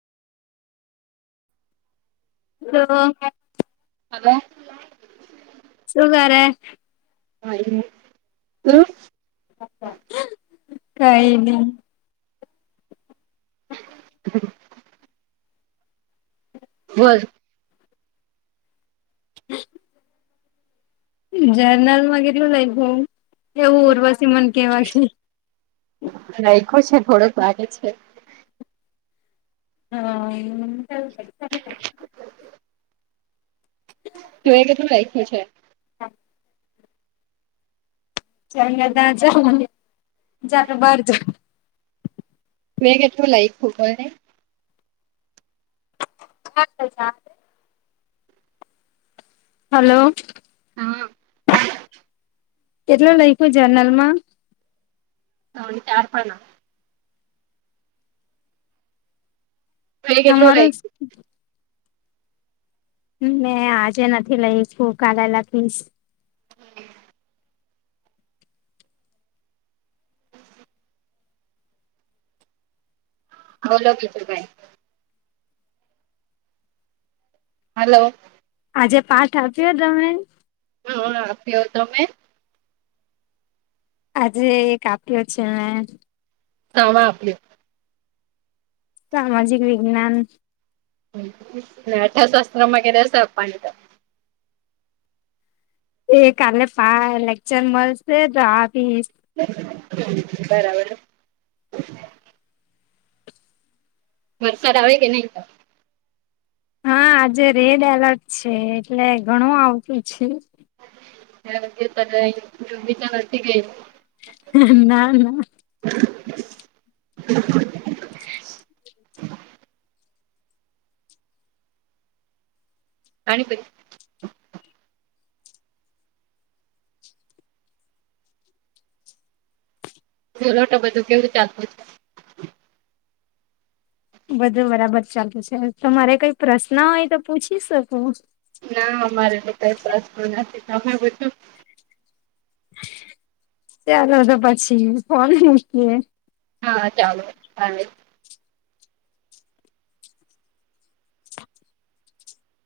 તો હલો સુુંગારે હા એ હ કઈ નહી વર હમ જર્નલમાંગેરે લઈહ એવું ઉર્વસી મન કે વાગે રાખો છે થોડોક વાગે છે હા જો એ કેટલું લખું છે હા [unintelligible] [unintelligible] હા હલો હા કેટલું લખ્યું જનરલ માં? ત્રણ ચાર પાનના તું એ કેટલું તમારો લાયખું મે આજે નથી લઈશ શું કાલે લખીશ ઓલોકેટ ભાઈ હલો આજે પાઠ આપ્યો તમને? હા આપ્યો તમે આજે એક આપ્યો છે તમે આપ્યો? સામાજિક વિજ્ઞાન [unintelligible] એ કાલે પાય લેક્ચર મળશે તો આપીશ બરાબર વરસાદ આવે કે ન તો હા આજે રેડ એલર્ટ છે એટલે ઘણું આવતું છે હ તીચ નથી ગય ના ના [unintelligible] અને પછ બોલો તો બધું કેવું ચાલતું છે બધું બરાબર ચાલતું છે તમારે કઈ પ્રશ્ન હોય તો પૂછી શકો ના અમારેટ કઈ પ્રશ્ન નથી તમે પૂછો ચાલો તો પછી ફોન મૂકીએ હા ચાલો હા